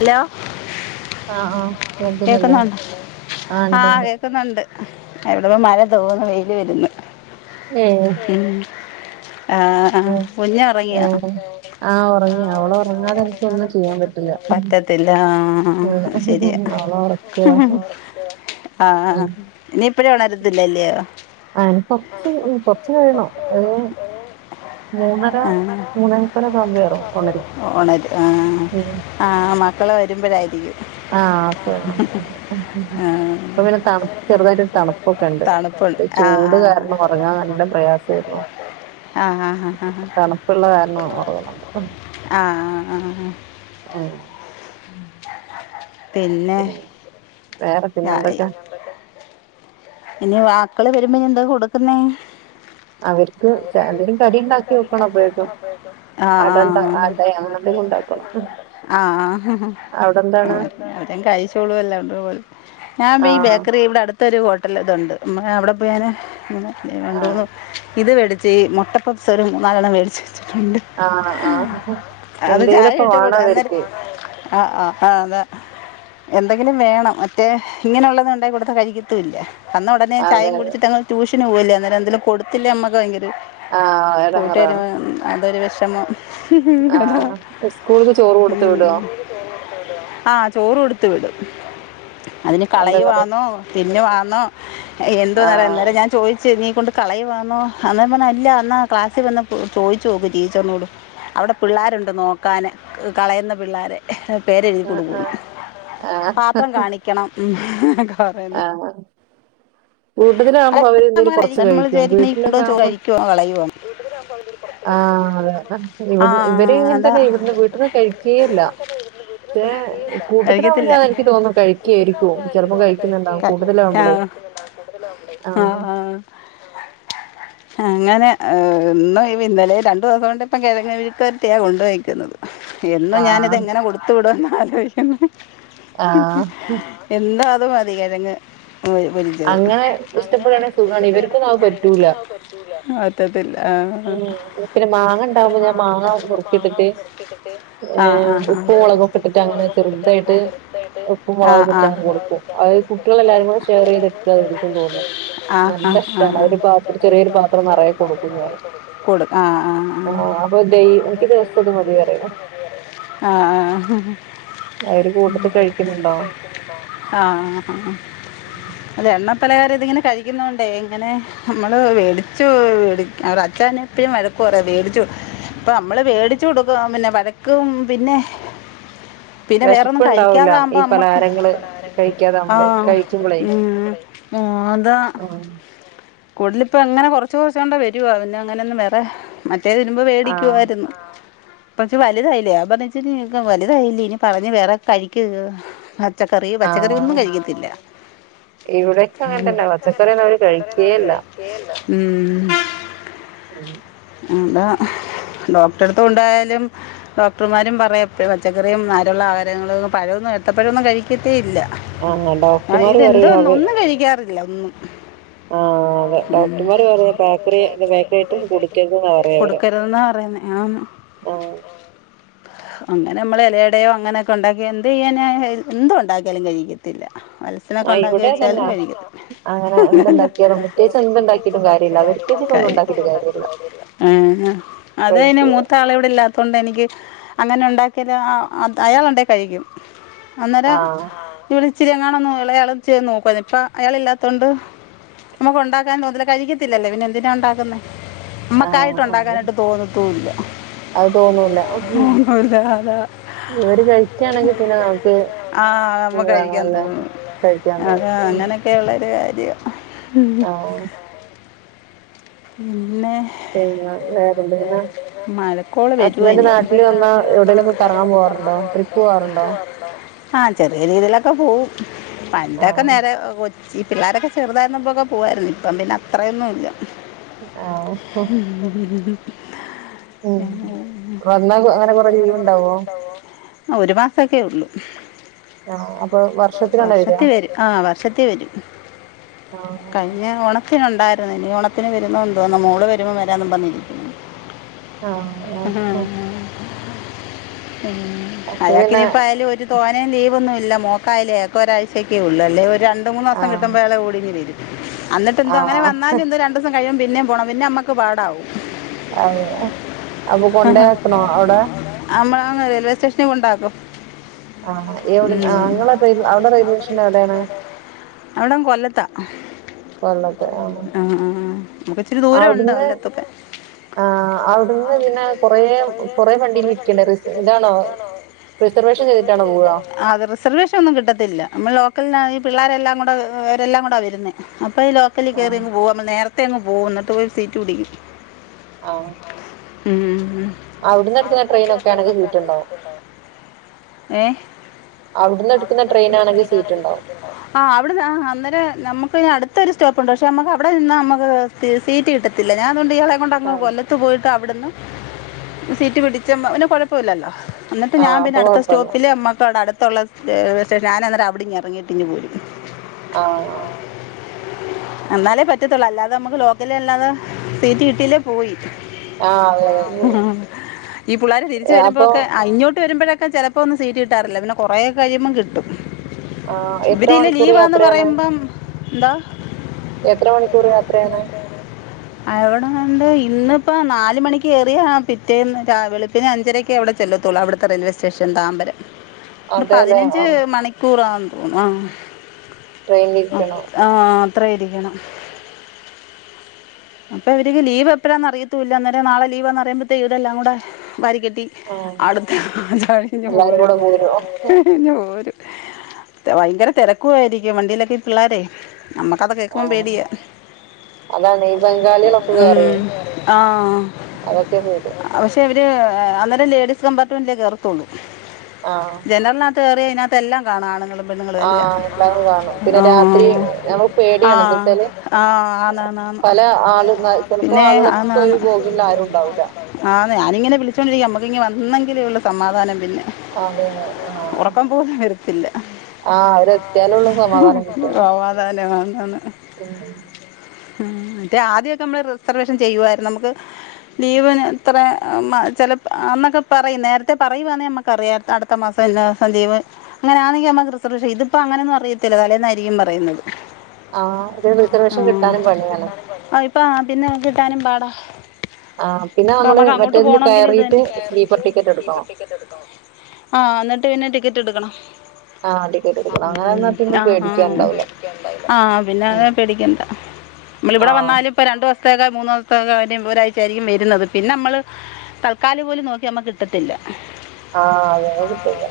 Hello. ആഹ് ആഹ് കേക്കുന്നില്ലെ. ആഹ് ഇണ്ട്ണ്ട്. വക്കുന്നുണ്ട്. എവിടുപ്പം മഴ തോര്ന്നു വെയ്ൽ വര്ന്ന്‌. ന്നേ. ഉം ആഹ് ആഹ് ഒറങ്ങി. അവള് ഒറങ്ങാതെ എനിക്ക് ഒന്നും ചെയ്യാൻ പറ്റില്ല ഉം. ത്തില്ലാ ശര്യ. അവളെ ഉറക്കിയതാ ഉം ആഹ് ഇനിയിപ്പഴ ഒണരത്തില്ലല്യാേ. ആൺ കൊറ്ച്ച് കൊറച്ചു കഴിയണോ. ഹ് മൂന്നര മൂന്നേ മുക്കാല് ആ കുമ്പഴ ഒണരും. ഓണര്. ആ ആ മക്കളെ വരുമ്പോഴായിരിക്കും. ആഹ് അപ്പഴ് ആ, [unintelligible] പിന്നെ തണു ചെറുതായിട്ട് തണുപ്പൊക്കെ ഇണ്ട്. തണുപ്പുണ്ട് ആ ചൂട് കാരണം ഒറങ്ങാൻ നല്ല പ്രയാസേരുന്നു. ആ ആ ആ ആ തണുപ്പുള്ള കാര്ണം ഉറങ്ങുന്ന്ണ്ട് ആഹ് ആഹ് ആഹ് ഓ പിന്നെ. വേറെ പിന്നെ ആ, എന്തൊക്കെ ഇനി വാക്കള് വരുമ്പോ എന്താ കൊടുക്ക്ന്നെ അവർക്ക് അവര്ക്ക് ചെ എന്തെങ്കിലും കടി ചായക്ക് ഉണ്ടാക്കി വെക്കണം എന്തെങ്കിലും അപ്പോഴേക്കും. ഇണ്ടാക്കി അട ഉണ്ടാ കൊടുക്കണം. അട അങ്ങനെ ആഹ് എന്തെങ്കിലും ഉണ്ടാക്കണം. ആഹ് ആഹ് [unintelligible] അവിടെ എന്താണ്? കഴിച്ചോളും ല്ലാണ്ട് പോല. ഞാൻ ബി ആഹ് ബേക്കറി ഇവിടെ അട് ത്തരു ഹോട്ടൽ ഇതുണ്ട് മ അവിടെ പോയി ഞാൻ രണ്ടൂ ആഹ് മുന്ന് ഇത് വേടിച്ച് മുട്ട പപ്പ്സ് ഒര് മൂന്നാലെണ്ണം വേടിച്ച് വെച്ചിട്ടുണ്ട്. ആഹ് ആഹ് അത് ചായ എന്തേലൊക്കെ ഇട്ട് വേണം കൊട് അന്നേരം. അവർക്ക്. ആഹ് ആഹ് ആഹ് അതാ. എന്തെങ്കിലും വേണം. മറ്റേ ഇങ്ങനെള്ളത് ഉണ്ടായി കൊടുത്താ കഴിക്കത്തുല്ല. വന്ന ഉടനെ അതെ ചായേം അതെ കുടിച്ചിട്ട് ങ്ങ് ട്യൂഷന് പോവല്ലേ അന്നേരം എന്തെലും കൊടുത്തിലെങ്കി നമ്മക്ക് ഭയങ്കര ആഹ് പോയിട്ട് എടങ്ങേറാണ്. വരുമ്പോ അതൊരു വെഷമം. ആഹ് ഉസ്കൂള്ക്ക് ചോറ് കൊട്ത്ത് വിടോ? ആഹ് ചോറ് കൊട്ത്തു വിടും. അതിന് എന്താ കറി? കളയുവാന്നോ തിന്നുവാന്നോ എന്തോന്ന ആഹ് അന്നേരം ഞാൻ ചോയ്ച്ച് നീ കൊണ്ട് കളയ് വാന്നോ അന്നേരം പർഞ് അല്ല ന്നാ ക്ലാസ്സ്ൽ വന്ന് ചോയിച്ചു നോക്ക് ടീച്ചറ്നോട്? അവിടെ പിള്ളേരുണ്ട് നോക്കാൻ കളയുന്ന പിള്ളാരെ?. പേരെഴ്തി ആഹ് കൊടുക്കും ആഹ് ആഹ് പാത്രം കാണിക്കണം ഉം ഉം പറ ആഹ് കൂട്ടത്തിലാകുമ്പോ അവര് എന്തേലും കൊറച്ച് കഴിക്കും. വീട്ടിലൊക്കെ ആകുമ്പ റ്റവും അവന് കളയുവാണ്. [unintelligible] ആഹ് അതെ എ ഇവിടു ഇവര് ആ ഇങ്ങന് അതാ തന്നെ ഇവിട്ന്ന് വീട്ട്ന്ന് കഴിക്കേയില്ല. മറ്റേ കൂട്ടത്തിലാവുമ്പോൾ കഴിക്കത്തില്ല ഞാൻ എനിക്ക് തോന്നും കഴിക്കായിരിക്കും. ചിലപ്പോം കഴിക്കുന്നുണ്ടാവും കൂട്ടത്തിലാകുമ്പോളേ ആഹ് ആഹാ. അങ്ങനെ ഒന്നും ഈ ഇന്നലെ രണ്ടു ദിവസം കൊണ്ട് ഇപ്പം കിഴങ്ങ് മെഴുക്കുപുരട്ടിയാണ് കൊണ്ടോയെക്കുന്നത്. എന്നും ആ ഞാാന്തെങ്ങനെ കൊട്ത്തു വിടുന്നു. ആ [unintelligible] എന്നാ അതുമതി കിഴങ്ങ് പൊ പൊരിച്ചത്. ഇങ്ങനെ ഇഷ്ടപ്പെടണെങ്കി സുഖകണ് ഇവർക്കൊന്നു അത് പറ്റൂല്ല. പറ്റത്തില്ല അഹ് പിന്നെ മാങ്ങ ആ ഉണ്ടാവുമ്പോ ഞാൻ മാങ്ങ ഹ് മുറുക്കിയിട്ടിട്ട് ആഹ ഏഹ് ആഹ് ഉപ്പും മുളകും ഒക്കെ ഇട്ടിട്ട് ആഹ് അങ്ങനെ ചെറുതായിട്ട് [unintelligible] ഉപ്പും ആഹ് മുളകൊക്കെ ഇട്ടിട്ട് അങ്ങനെ കൊടുക്കും ആഹ്. അത് കുട്ടികൾ എല്ലാരും കൂടെ ഷെയറയ്ത് യിരിക്കും തോന്നുന്നു ആ ആ ആ നല്ലഷ്ടാണ് ആ അവരു പാത്രം ചെറിയൊരു പാത്രം നറയെ കൊടുക്കും ഞാൻ. കൊടു ആഹ് ആ ആഹ്. അപ്പൊ ദൈ എനിക്ക് ദിവസം അത് മതി പറയും ആഹ് ആഹ്. അവര് കൂട്ടത്തിൽ കഴിക്കുന്ന്ണ്ടാവും. ആഹ് ഹാ [unintelligible] അല്ല എണ്ണപ്പലഹാരം ഇതിങ്ങനെ കഴിക്കുന്നോണ്ടേ ഇങ്ങനെ നമ്മള് വേടിച്ചു വേടി അവ്ടെ അച്ചൻ എപ്പഴും വഴക്ക് പറയും വേടിച്ചു പ്പ നമ്മള് വേടിച്ചു കൊടുക്കുക പിന്നെ വഴക്കും പിന്നെ പിന്നെ വേറൊന്നും വിശപ്പുണ്ടാവൂല ഈ കഴിക്കൃതാവുമ്പം നമ്മക്ക് പലഹാരങ്ങള് കഴിക്കാതെ നമ്മള് ആഹ് കഴിക്കുമ്പളേ ഉം. അ് അതാ. കൂട്തലിപ്പ എങ്ങനെ കെറ്ച്ചു കൊറ്ച്ചാണ്ട് വരുവാ പിന്നെ അങ്ങനെന്നും വേറെ മറ്റേത് ഇടുമ്പം ആ വേടിക്കുവായിരുന്നു. പച്ചേ വലുതായില്ലേ [unintelligible] വലുതായില്ലേ ഇനി പറഞ്ഞ് വേറെ കഴിക്ക പച്ചക്കറി പച്ചക്കറിയൊന്നും കഴിക്കത്തില്ല. ഇവിടക്കെ അങ്ങനത്തന്നാ പച്ചക്കറി ഒന്നും അവര് കഴിക്കേയില്ല. ഉം. ഉം ഉം ആതാ ഡോക്ടറെടുത്തു കൊണ്ടായാലും ഡോക്ടർമാരും പറയു പച്ചക്കറിയും, നാരുള്ള ആഹാരങ്ങളും പഴമൊന്നും എടുത്തപ്പഴമൊന്നും കഴിക്കത്തേ ഇല്ല. ആ ആ ഡോക്ടർമാര് ഇതെന്തോ പറയു അവ ഒന്നും കഴിക്കാറില്ല ഒന്നും ആഹ് ബേക്കറി ഐറ്റംസ് കൊടുക്കരുതെന്നാ പറയാ അവര് കൊടുക്കരുതെന്നാ പറയുന്നെ ആന്ന് ആ ഓഹ് അങ്ങനെ അമ്മൾ ഇലയടയോ അങ്ങനൊക്കെ ഉണ്ടാക്കി എന്തെയ്യാനാ എന്തു ഉണ്ടാക്കിയാലും കയിക്കത്തില്ല വൽസനൊക്കെ ആ ഉണ്ടാക്കി ഇവിടെ വെച്ചാലും അതന്നാ കഴിക്കില്ല അങ്ങനെ ഓഹ് എന്തുണ്ടാക്കിയാലും പ്രത്യേകിച്ച് കുട്ട്യോക്ക് എന്തുണ്ടാക്കിയിട്ടും എന്ത്ണ്ടാക്കിട്ട് കാര്യല്ല അവർക്ക് വെച്ചിട്ട് കാര്യമില്ല ഉണ്ടാക്കിയിട്ട് ഒന്നും ഉണ്ടാക്കിട്ട് കാര്യല്ല കാര്യമില്ല ആഹ് അതയ്ന് മൂ കഴിക്കൂല താളെ ഇവിടെ ഇല്ലാത്തൊണ്ട് എനിക്ക് അങ്ങനെ ഉണ്ടാക്കിയ അയാളുണ്ടെ കഴിക്കും ആ അന്നേരം ഇവളിച്ചിരി എങ്ങാണം ഇളയാളും ചെയ്ത് നോക്കുവ ഇപ്പം അയാളില്ലാത്തോണ്ട് നമുക്ക് ഉണ്ടാക്കാൻ മുതല കഴിക്കത്തില്ലല്ലേ പിന്നെ എന്തിനാ ഉണ്ടാക്കുന്നെ ആ അമ്മക്കായിട്ട് ഉണ്ടാക്കാനായിട്ട് തോന്നത്തൂല്ല അത് തോന്നൂല ആ അതാ അതാ ഓര് ഇവര് കഴിക്കാനെങ്കിൽ കഴിക്കാണെങ്കി പിന്നെ നമുക്ക് പിന്നെ ആ നമ്മക്കഴിക്കാൻ അതാണല്ലേ തോന്നും കഴിക്കാൻ അതെ തോന്നും അങ്ങനെയൊക്കെയുള്ളൊരു കാര്യാ ആഹ് ഉം പിന്നെ പിന്നെ വേറെന്തേന മഴക്കോള് ഹസ്ബൻഡ് വരുവെനി നാട്ടില് ഹസ്ബൻ്റ് നാട്ടിൽ വന്നാ എവിടേലൊക്കെ കറങ്ങാൻ പോവാറുണ്ടോ? ട്രിപ്പ് പോവാറുണ്ടോ? ആഹ് ചെറിയ രീതിയിലൊക്കെ പോവും പണ്ടൊക്കെ ആഹ് നേരെ കൊച്ചി പിള്ളോരൊക്കെ ചെറുതായിരുന്നപ്പൊക്കെ പോവായിരുന്നു ഇപ്പം പിന്നെ അത്രയൊന്നുല്ല ആഹ് നല്ലത് ഉം വന്നാ അങ്ങനെ കൊറെ ലീവുണ്ടാവോ? ആ ഒരു മാസൊക്കെ ഉള്ളു ആഹ് അപ്പൊ വർഷത്തിലാണോ വരാ വർഷത്തിൽ വരും ആഹ് വർഷത്തിൽ വരും ആഹ് കഴിഞ്ഞ ഓണത്തിനൊണ്ടായിരുന്നു ഇനി ഓണ ത്തിന് വരുന്നോ എന്തോ മോള് വരുമ്പോ വരാന്ന് പറഞ്ഞിരിക്കുവ ആ ആഹ് ഉം അപ്പൊ അയാക്ക് പിന്നെ ഇനിപ്പോ അയാലും ഒരു തോനേ ലീവൊന്നുല്ല മോക്കായാലും ഏക്ക് ഒരാഴ്ച്ചക്കേ ഉള്ളൂ അല്ലേ ഒരു രണ്ട് രണ്ട് മൂന്ന് മാസം ആഹ് കിട്ടുമ്പോ അയാൾ ഓടി ഇങ്ങ് വരും അന്നിട്ടെന്തോ അങ്ങനെ ആഹ് വന്നാലും ര ദിവസം കഴിയുബോ പിന്നേം പോണം പിന്നെം അമ്മക്ക് പാടാവും അതെ അപ്പൊ കൊണ്ടേയാക്കണോ അവടെ അമ്മളങ്ങ് റെയിൽവേ സ്റ്റേഷനിൽ കൊണ്ടാക്കും ആ എവിടെ ആ ഉം. ഇങ്ങളെ റെയിൽ അവിടെ റെയിൽവേ സ്റ്റേഷൻ എവിടെണ് അവിടം കൊല്ലത്താ കൊല്ലത്ത് ആഹ് നമുക്കിച്ചിരി ദൂരം ഉണ്ട് അവിടുന്ന് കൊല്ലത്തൊക്കെ ആഹ് അവിടുന്ന് പിന്നെ കൊറെ കൊറെ വണ്ടിൽ ഇരിക്കണ്ടെ റി ഇതാണോ റിസർവേഷൻ ചെയ്തിട്ടാണോ പോവാ പോവുക? അത് റിസർവേഷൻ ഒന്നും കിട്ടത്തില്ല അമ്മൾ ലോക്കലിനാ ഈ പിള്ളേരെല്ലാം കൂടെ അവരെല്ലാകൂടാ വരുന്നെ അപ്പൊ ഈ ലോക്കലി ആഹ് കയറിങ്ങ് പോകും അപ്പോ നേരത്തെ അങ്ങ് പോകും എന്നിട്ട് പോയി സീറ്റ് പിടിക്കും ആഹ് ഉം അവിടുന്നെടുക്കുന്ന ട്രെയിനൊക്കെണെങ്ക് സീറ്റുണ്ടാവും ഏഹ് അവിടുന്ന് എടുക്കുന്ന ട്രെയിൻ ആണെങ്കിൽ സീറ്റുണ്ടാകും ആഹ് അവിടുന്ന് ആ അന്നേരം ഞമുക്ക് അടുത്ത ഒരു സ്റ്റോപ്പുണ്ട് പക്ഷെ നമുക്ക് അവിടെ നിന്നാ അമ്മക്ക് സീറ്റ് കിട്ടത്തില്ല ഞാൻ അതോണ്ട് ഇയാളെ കൊണ്ടങ്ങ് ആഹ് കൊല്ലത്ത് ത്ത് പോയിട്ട് അവിടുന്ന് സീറ്റ് പിടിച്ച പിന്നെ കൊഴപ്പൊല്ലല്ലോ എന്നിട്ട് ഞാൻ ആഹ് പിന്നെ അപ്പൊ അടുത്ത കൊഴപ്പല്ല സ്റ്റോപ്പില് അമ്മക്കവിടെ അടുത്തുള്ള റേയിൽവെ സ്റ്റേഷൻ ഞാനന്നേരം അവിടിന്നറങ്ങിട്ടിങ്ങ് പോരും ഓഹ് എന്നാലേ പറ്റത്തുള്ളൂ അല്ലാതെ അമുക്ക് ലോക്കലിലല്ലാതെ സീറ്റ് കിട്ടിയില്ലെ പോയി ആഹ് അതെ ആ അതെ ഈ പുള്ളാര് തിരിച്ച് ഏഹ് അപ്പൊ വരുമ്പോഴൊക്കെ അ ഇങ്ങോട്ട് വരുമ്പോഴൊക്കെ ചില പ്പൊന്നും സീറ്റ് കിട്ടാറില്ല പിന്നെ കൊറേ കഴിയുമ്പം കിട്ടും. ആഹ് എത്ര ഇവിരീല് മണിക്കൂർ ലീവാന്ന് യാത്രയാണ് പറയുമ്പം ന്താ? എത്ര മണിക്കൂർയാ [unintelligible] അവ്ടെണ്ട് ഇന്ന്പ്പോ നാല് മണിക്കേറിയ പിറ്റേന്ന് രാ വെളുപ്പിന ഞ്ചരയ്ക്കെ വിടെ ല്ലെത്തൊള്ളൂ അവിടുത്തെ റെയിൽവേ സ്റ്റേഷൻ താമ്പരം ട് അതെല്ലേ പതിനഞ്ച് ആഹ് മണി കൂറാം അം. ട്രെയിൻലിരിക്കണോ? ആഹ് അത്രെ ഇരിക്കണം. അപ്പോ അവര്ക്ക് ലീവ് എപ്പഴാന്ന് അറിയത്തൂല്ല അന്നേരം നാളെ ലീവാന്ന് അറിയുമ്പഴത്തേ വരെല്ലാം കൂടെ വാരിക്കെട്ടി. ആഹ് അടുത്ത ആചാങ്ങ് എല്ലാരും പോരും കൂടെ പോരോ ഇങ്ങ് പോരും. ഭയങ്കര തിരക്കുവായിരിക്കും വണ്ടീലൊക്കെ ഇപിള്ളോരേ നമ്മുക്കത് കേക്കുമ്പോം ആഹ് പേടിയാ. അതാണ് ഈ ബംഗാളികളൊക്കെ കേറുവേ ഉം ആഹ്. അതൊക്കെ പേടി പക്ഷേ ഇവര് അന്നേരം ലേഡീസ് കമ്പാർട്ട്മെന്റിലേ കേറത്തുള്ളൂ. ആഹ് ജനറിനാത് കേറിയ പിന്ന എല്ലാം കാണാം ആണുങ്ങളും പെണ്ണുങ്ങളും എല്ലാം ആഹ് കാണും പിന്നെ രാത്രി ആഹ് നമുക്ക് പേടിയാണ് എന്താ ആഹ് വെച്ചാല് ആ. ആഹ് ആന്നാന്നാ ന്നാണ് പല ആള് ന- ചിലപ്പോ പിന്നെ ആണ് ആളുകളൊക്കെ ആണ്. ഒരു ഗോഗിളിൽ ആരും ഉണ്ടാവൂല ആഹ് ന്ന് ഞാനിങ്ങനെ വിളിച്ചോണ്ടിരിക്കാം നമ്മുക്ക് ഇങ്ങ് വന്നെങ്കിലേ ഉള്ളു സമാധാനം പിന്നെ. അതെ അതെ ആഹ് ഉറക്കം പോകും വരത്തില്ല. ആഹ് അവരെത്തിയാലുള്ളൂ ആഹ് സമാധാനം കിട്ടുക സമാദാനം വന്നന്ന്. ഉം ഉം മറ്റേ ആദ്യമൊക്കെ നമ്മള് റിസർവേഷൻ ചെയ്യുവായിരുന്നു നമുക്ക്. ലീവിന് ഇത്രെ അം മ ചെല അന്നൊക്കെ പറയും നേരത്തെ പറയുവാന്നെ റിയാത്ത അടുത്ത മാസം എല്ലാർക്കും ലീവ്. അങ്ങനെ ആണെങ്കിൽ നമ്മക്ക് റിസർവ് ചെയ്ത് ഇതിപ്പോ അങ്ങനെന്നും അറീയത്തില്ല തലേന്നായിരിക്കും പറയുന്നത്. ആഹ് ഇ റിസർവേഷൻ കിട്ടാനും പണിയാണ്. പാഹ് പിന്നെ ത് കിട്ടാനും പാടാ. ആഹ് പിന്നെ അപ്പ നമ്മള് നമ്മക്ക് അങ്ങോട്ട് മറ്റേതില് പോണെങ്കിലും ഇത് കയറിയിട്ട് തന്നെ സ്ലീപ്പർ കയറീട്ട് ടിക്കറ്റ് സ്ലീപർ എടുക്കണം ടിക്കറ്റ് എടുത്തോ? ആഹ് അന്നിട്ട് പിന്നെ ടിക്കറ്റ് എടുക്കണം. ആഹ് ടിക്കറ്റ് എടുക്കണം അങ്ങനെ എന്നാ പിന്നെ അം പേടിക്കാണ്ടാവൂല ആഹ് പിന്നെ ഉം അത് പേടിക്കേണ്ട. മ്മൾ ഇവിടെ ആഹ് വന്നാലും ഇപ്പ രണ്ടു വസത്തേക്ക മൂന്ന് ദിവസത്തേക്ക ഒരാഴ്ച ആയിരിക്കും വരുന്നത് പിന്നെമ്മള്. തൽക്കാലി പോലും നോക്കിയാ മ്മക്ക് കിട്ടത്തില്ല. ആഹ് അതെ അത് കിട്ടിയില്ല.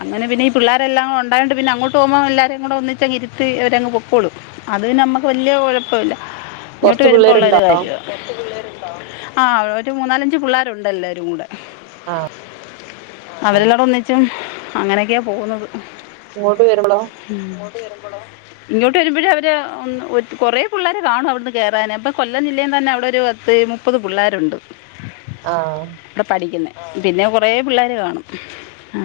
അങ്ങനെ പിന്നെ ഈ പിള്ളേരെല്ലാം ഒണ്ടായോണ്ട് പിന്നങ്ങോട്ട്‌ പോകുമ്പോൾ എല്ലാരേം കൂടെ ഒന്നിച്ചങ് ഇരിത്തി അവരങ് പൊക്കോളും അത് പിന്നെ നമ്മക്ക് വല്യേ കൊഴപ്പവില്ല ഇങ്ങോട്ട് കൊറച്ച് വരുമ്പോൾ ഉള്ളൊരു പിള്ളേരുണ്ടാവും കാര്യാണ് കൊറച്ച് പിള്ളേരുണ്ടോ ആഹ് ഒരു മൂന്നാലഞ്ച് പിള്ളേരുണ്ടെല്ലാരും കൂടെ ആഹ് അവരെല്ലാടോം ഒന്നിച്ചും അങ്ങനെയൊക്കെയാ പോകുന്നത്. ഇങ്ങോട്ട് വരുമ്പള്ളോ? ഇങ്ങോട്ട് വരുമ്പോഴ് അവര് ഒന്ന് ഒരു കൊറേ പുള്ളേര് കാണും അവിടുന്ന് കേറാന് അപ്പം കൊല്ലം ജില്ലയിൽ തന്നെ അവിടെ ഒരു പത്ത് മുപ്പത് പുള്ളാരുണ്ട്. ആഹ് പ്പ പഠിക്കുന്നെ ആഹ് പിന്നെ കൊറേ പിള്ളേര് കാണും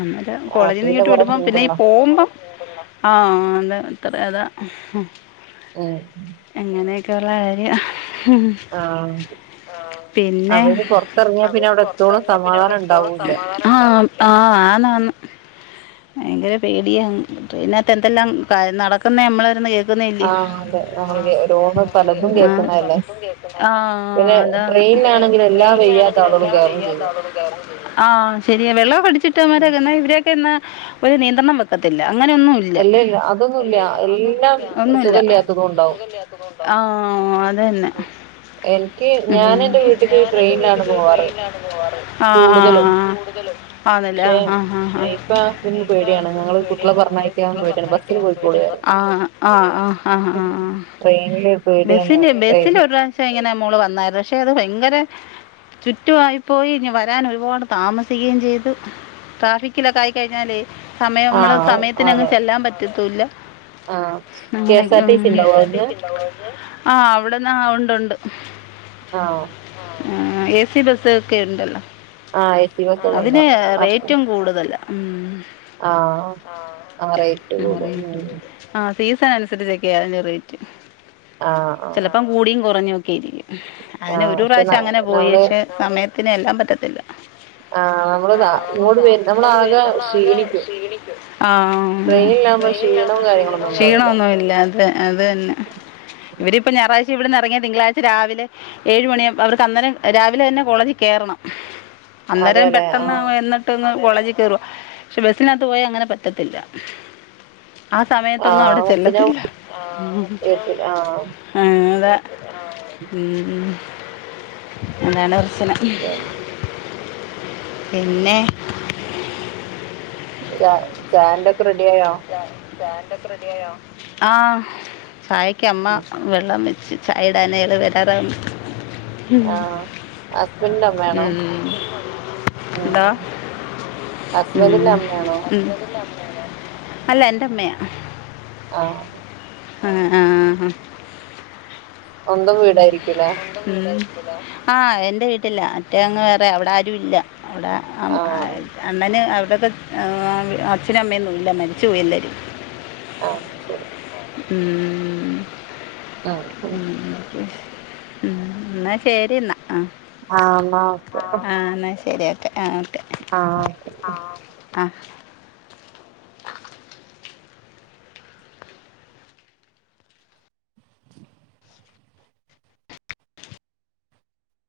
അങ്ങനെ ആഹ് കോളേജിന്ന് പിന്നെ ഇങ്ങട്ട് കൊറേ വിടുമ്പോ പിന്നെ ഈ ഉണ്ടല്ലോ പോകുമ്പോം ആഹ് തദ് അതാ. ഏഹ് അങ്ങനെയൊക്കെയുള്ള കാര്യം ആഹ് പിന്നെ അവന് പൊറത്തെറങ്ങിയാ പിന്നെ അവിടെ എത്തോളം സമാധാനം ഇണ്ടാവൂല്ല. ആഹ് ആഹ് ആന്നാന്ന് ഭയങ്കര പേടിയാണ് ട്രെയിനകത്ത് എന്തെല്ലാം ക നടക്കുന്നെ നമ്മള്ര്ന്ന് കേ ആഹ് അതെ ആഹ് നമ്മള് അതെ ഓരോന്ന് പലതും നമ്മള് ആഹ് കേൾക്കുന്നതല്ലേ പലപ്പോഴും കേക്ക്ന്ന ആഹ് പിന്നെ അതാണ് ട്രെയിനിലാണെങ്കിൽ എല്ലാ ട്രയ്നാണ് വയ്യാത്ത ആളുകളും തിലെല്ലാം കയറും വയ്യാത്ത ചെയ്യും ആളും കൂടി ആവും ചെയ്യ ആഹ് ശരിയാ വെള്ള പിടിച്ചിട്ടവമാരെ എന്നാ ഇവരെ ട്ടെന്നാ ഒരു നിയന്ത്രണം വെക്കത്തില്ല അങ്ങനെയൊന്നു ല്ല അല്ലല്ല അതൊന്നുമില്ല അല്ലല്ല എല്ലാം അതൊന്നുല്ല ഒന്നുല്ല സുഖമില്ലാത്തതും ഉണ്ടാവും സുഖല്ലാത്തതുകൊണ്ടോ ആഹ് അതെന്നെ എനിക്ക് ഞാൻ എന്റെ ടെന്റെ വീട്ടിക്ക് ഞാനെന്റെ ട്രെയിനിലാണ് വീട്ട്ക്ക് പോവാറ് ട്രെയിൻ ലാണ് പോവാറ് ആഹ് കൂടുതലും ആഹ് ആഹ് കൂടുതലും ആണല്ലേ പക്ഷെ ആഹ് ആഹ് ആഹ് ആഹ് ഇപ്പ ഹസ്ബൻഡിന് ഇപ്പ പേടിയാണ് ഇതില് ഞങ്ങള് കുട്ടികളെ പേടിയാണ് ഞങ്ങള് കു പറഞ്ഞയക്കാൻ ട്ട്യളെ പേടിയാണ് ബസ്സിന് പറഞ്ഞയക്കാൻ പോയിക്കോളി പേടിയാണ് പറയും ആഹ് ആഹ് ആഹ് ആഹ് ആഹ് ട്രെയിനില് പേടിയാണ് ട്രെയി പക്ഷെ ഇങ്ങനെമോള് വന്നായിരുന്നു പക്ഷെ അത് ഭയങ്കരെ ചുറ്റു ആയിപ്പോയി ഇഞ്ഞ് വരാൻ ഒരുപാട് താമസിക്കേം ചെയ്തു ട്രഫിക്കിലൊക്കെ ആയി കഴിഞ്ഞാല്ലേ സമയം നമ്മള് ആഹ് സമയത്തിനങ്ങ് അതെ ചെല്ലാൻ പറ്റത്തുല്ല ആഹ് കെ അങ്ങനായി എസ് ആർ ഉം ടി സി കെ ഉണ്ടാവോ എസ് ആർ ടി അവിടുന്ന് സി ഇണ്ടാവോ അവ്ടെന്ന് ആഹ് അവിടെന്ന് ആ ഉണ്ടുണ്ട് ആഹ് ആഹ് ഏഹ് ഏസിബസ്സ് ഒക്കെ ഇണ്ടല്ലോ ആഹ് എ സി ആഹ് ബസ്സൊക്കെ അതിന് ഉണ്ടാവും അപ്പൊ റേറ്റും കൂടുതലാ ഉം ആഹ് ഓഹ് ആ റേറ്റ് കൂടും ഉം ആഹ് സീസൺ അനുസരിച്ചൊക്കെ അയിന്റ റേറ്റ് ആഹ് ആഹ് ചിലപ്പം കൂടിയും കുറഞ്ഞൊക്കെ ഇരിക്കും അതിന് ആഹ് ഒരു പക്ഷെ പ്രാവശ്യം അങ്ങനെ പോയി നമ്മള് പക്ഷെ സമയത്തിന് എത്താൻ പറ്റത്തില്ല നമ്മള് ആഹ് ആഹ് ഇങ്ങോട്ട് നമ്മള്താ വ ഇങ്ങോട്ട് വരു നമ്മളാകെ നമ്മളാകെ ക്ഷീണിക്കും ക്ഷീണിക്കും ആഹ് ട്രെയിനിലാകുമ്പോ ട്രെയി യിനാകുമ്പോ ക്ഷീണവും ക്ഷീണൊന്നും കാര്യങ്ങളൊന്നും ഉണ്ടാവൂല്ല ക്ഷീണമൊന്നും ഇല്ലാതെ അതെ അത് തന്നെ ഇവരിപ്പോ ഞായറാഴ്ച ഇവിടന്ന് ഇറങ്ങിയാ തിങ്കളാഴ്ച രാവിലെ ഏഴ് മണിയാവും അവർക്ക് അന്നേരം രാവിലെ തന്നെ കോളേജിൽ കേറണം അന്നേരം അതെല്ലെ ആഹ് പെട്ടെന്നാവയന്ന് ട്ടെന്ന് കോളേജി കേറും. പക്ഷെ ബസ്സിനകത്ത് പോയാ അങ്ങനെ പറ്റത്തില്ല. ആ സമയത്തൊന്നും ആഹ് അവിടെ കൊറച്ചിന ചെല്ലത്തില്ല. ആഹ് ഹാ അതെ. ഉം അല്ലാണ്ട് പ്രശ്നല്ല പിന്നേ ചാ ചായേന്റെക്കെ റെഡിയായോ? ആഹ് ചായക്ക് അമ്മ വെ ള്ളം വെച്ച് ചായേടാനായി വരാറാവുമ്മെ ആഹ് ഹസ്ബൻഡിന്റെ അമ്മയാണോ ഉം ഉം എന്താ ഉം ഹസ്ബൻഡിന്റെ അമ്മയാണോ ഉം അല്ല എന്റെമ്മയ ആഹ് ആഹ് ആഹ് ഹാ സ്വന്തം വീടായിരിക്കൂല്ലെ ആഹ് എന്റെ വീട്ടിലാ. മറ്റേ അങ്ങ് വേറെയാ അവിടെ ആരുല്ല. അവിടെ അം അ ആഹ് അണ്ണന് അവിടെയൊക്കെ അച്ഛനും അമ്മയൊന്നുല്ല മരിച്ചു പോയി എല്ലാരും. ആഹ് ശരി ഉം ആഹ് ഉം എന്നാ ശരി എന്നാ. ആഹ് ആഹ് എന്നാ ഓക്കെ ആഹ് എന്നാ ശരി. ഓക്കെ ആഹ് ഓക്കേ ആഹ് ആഹ്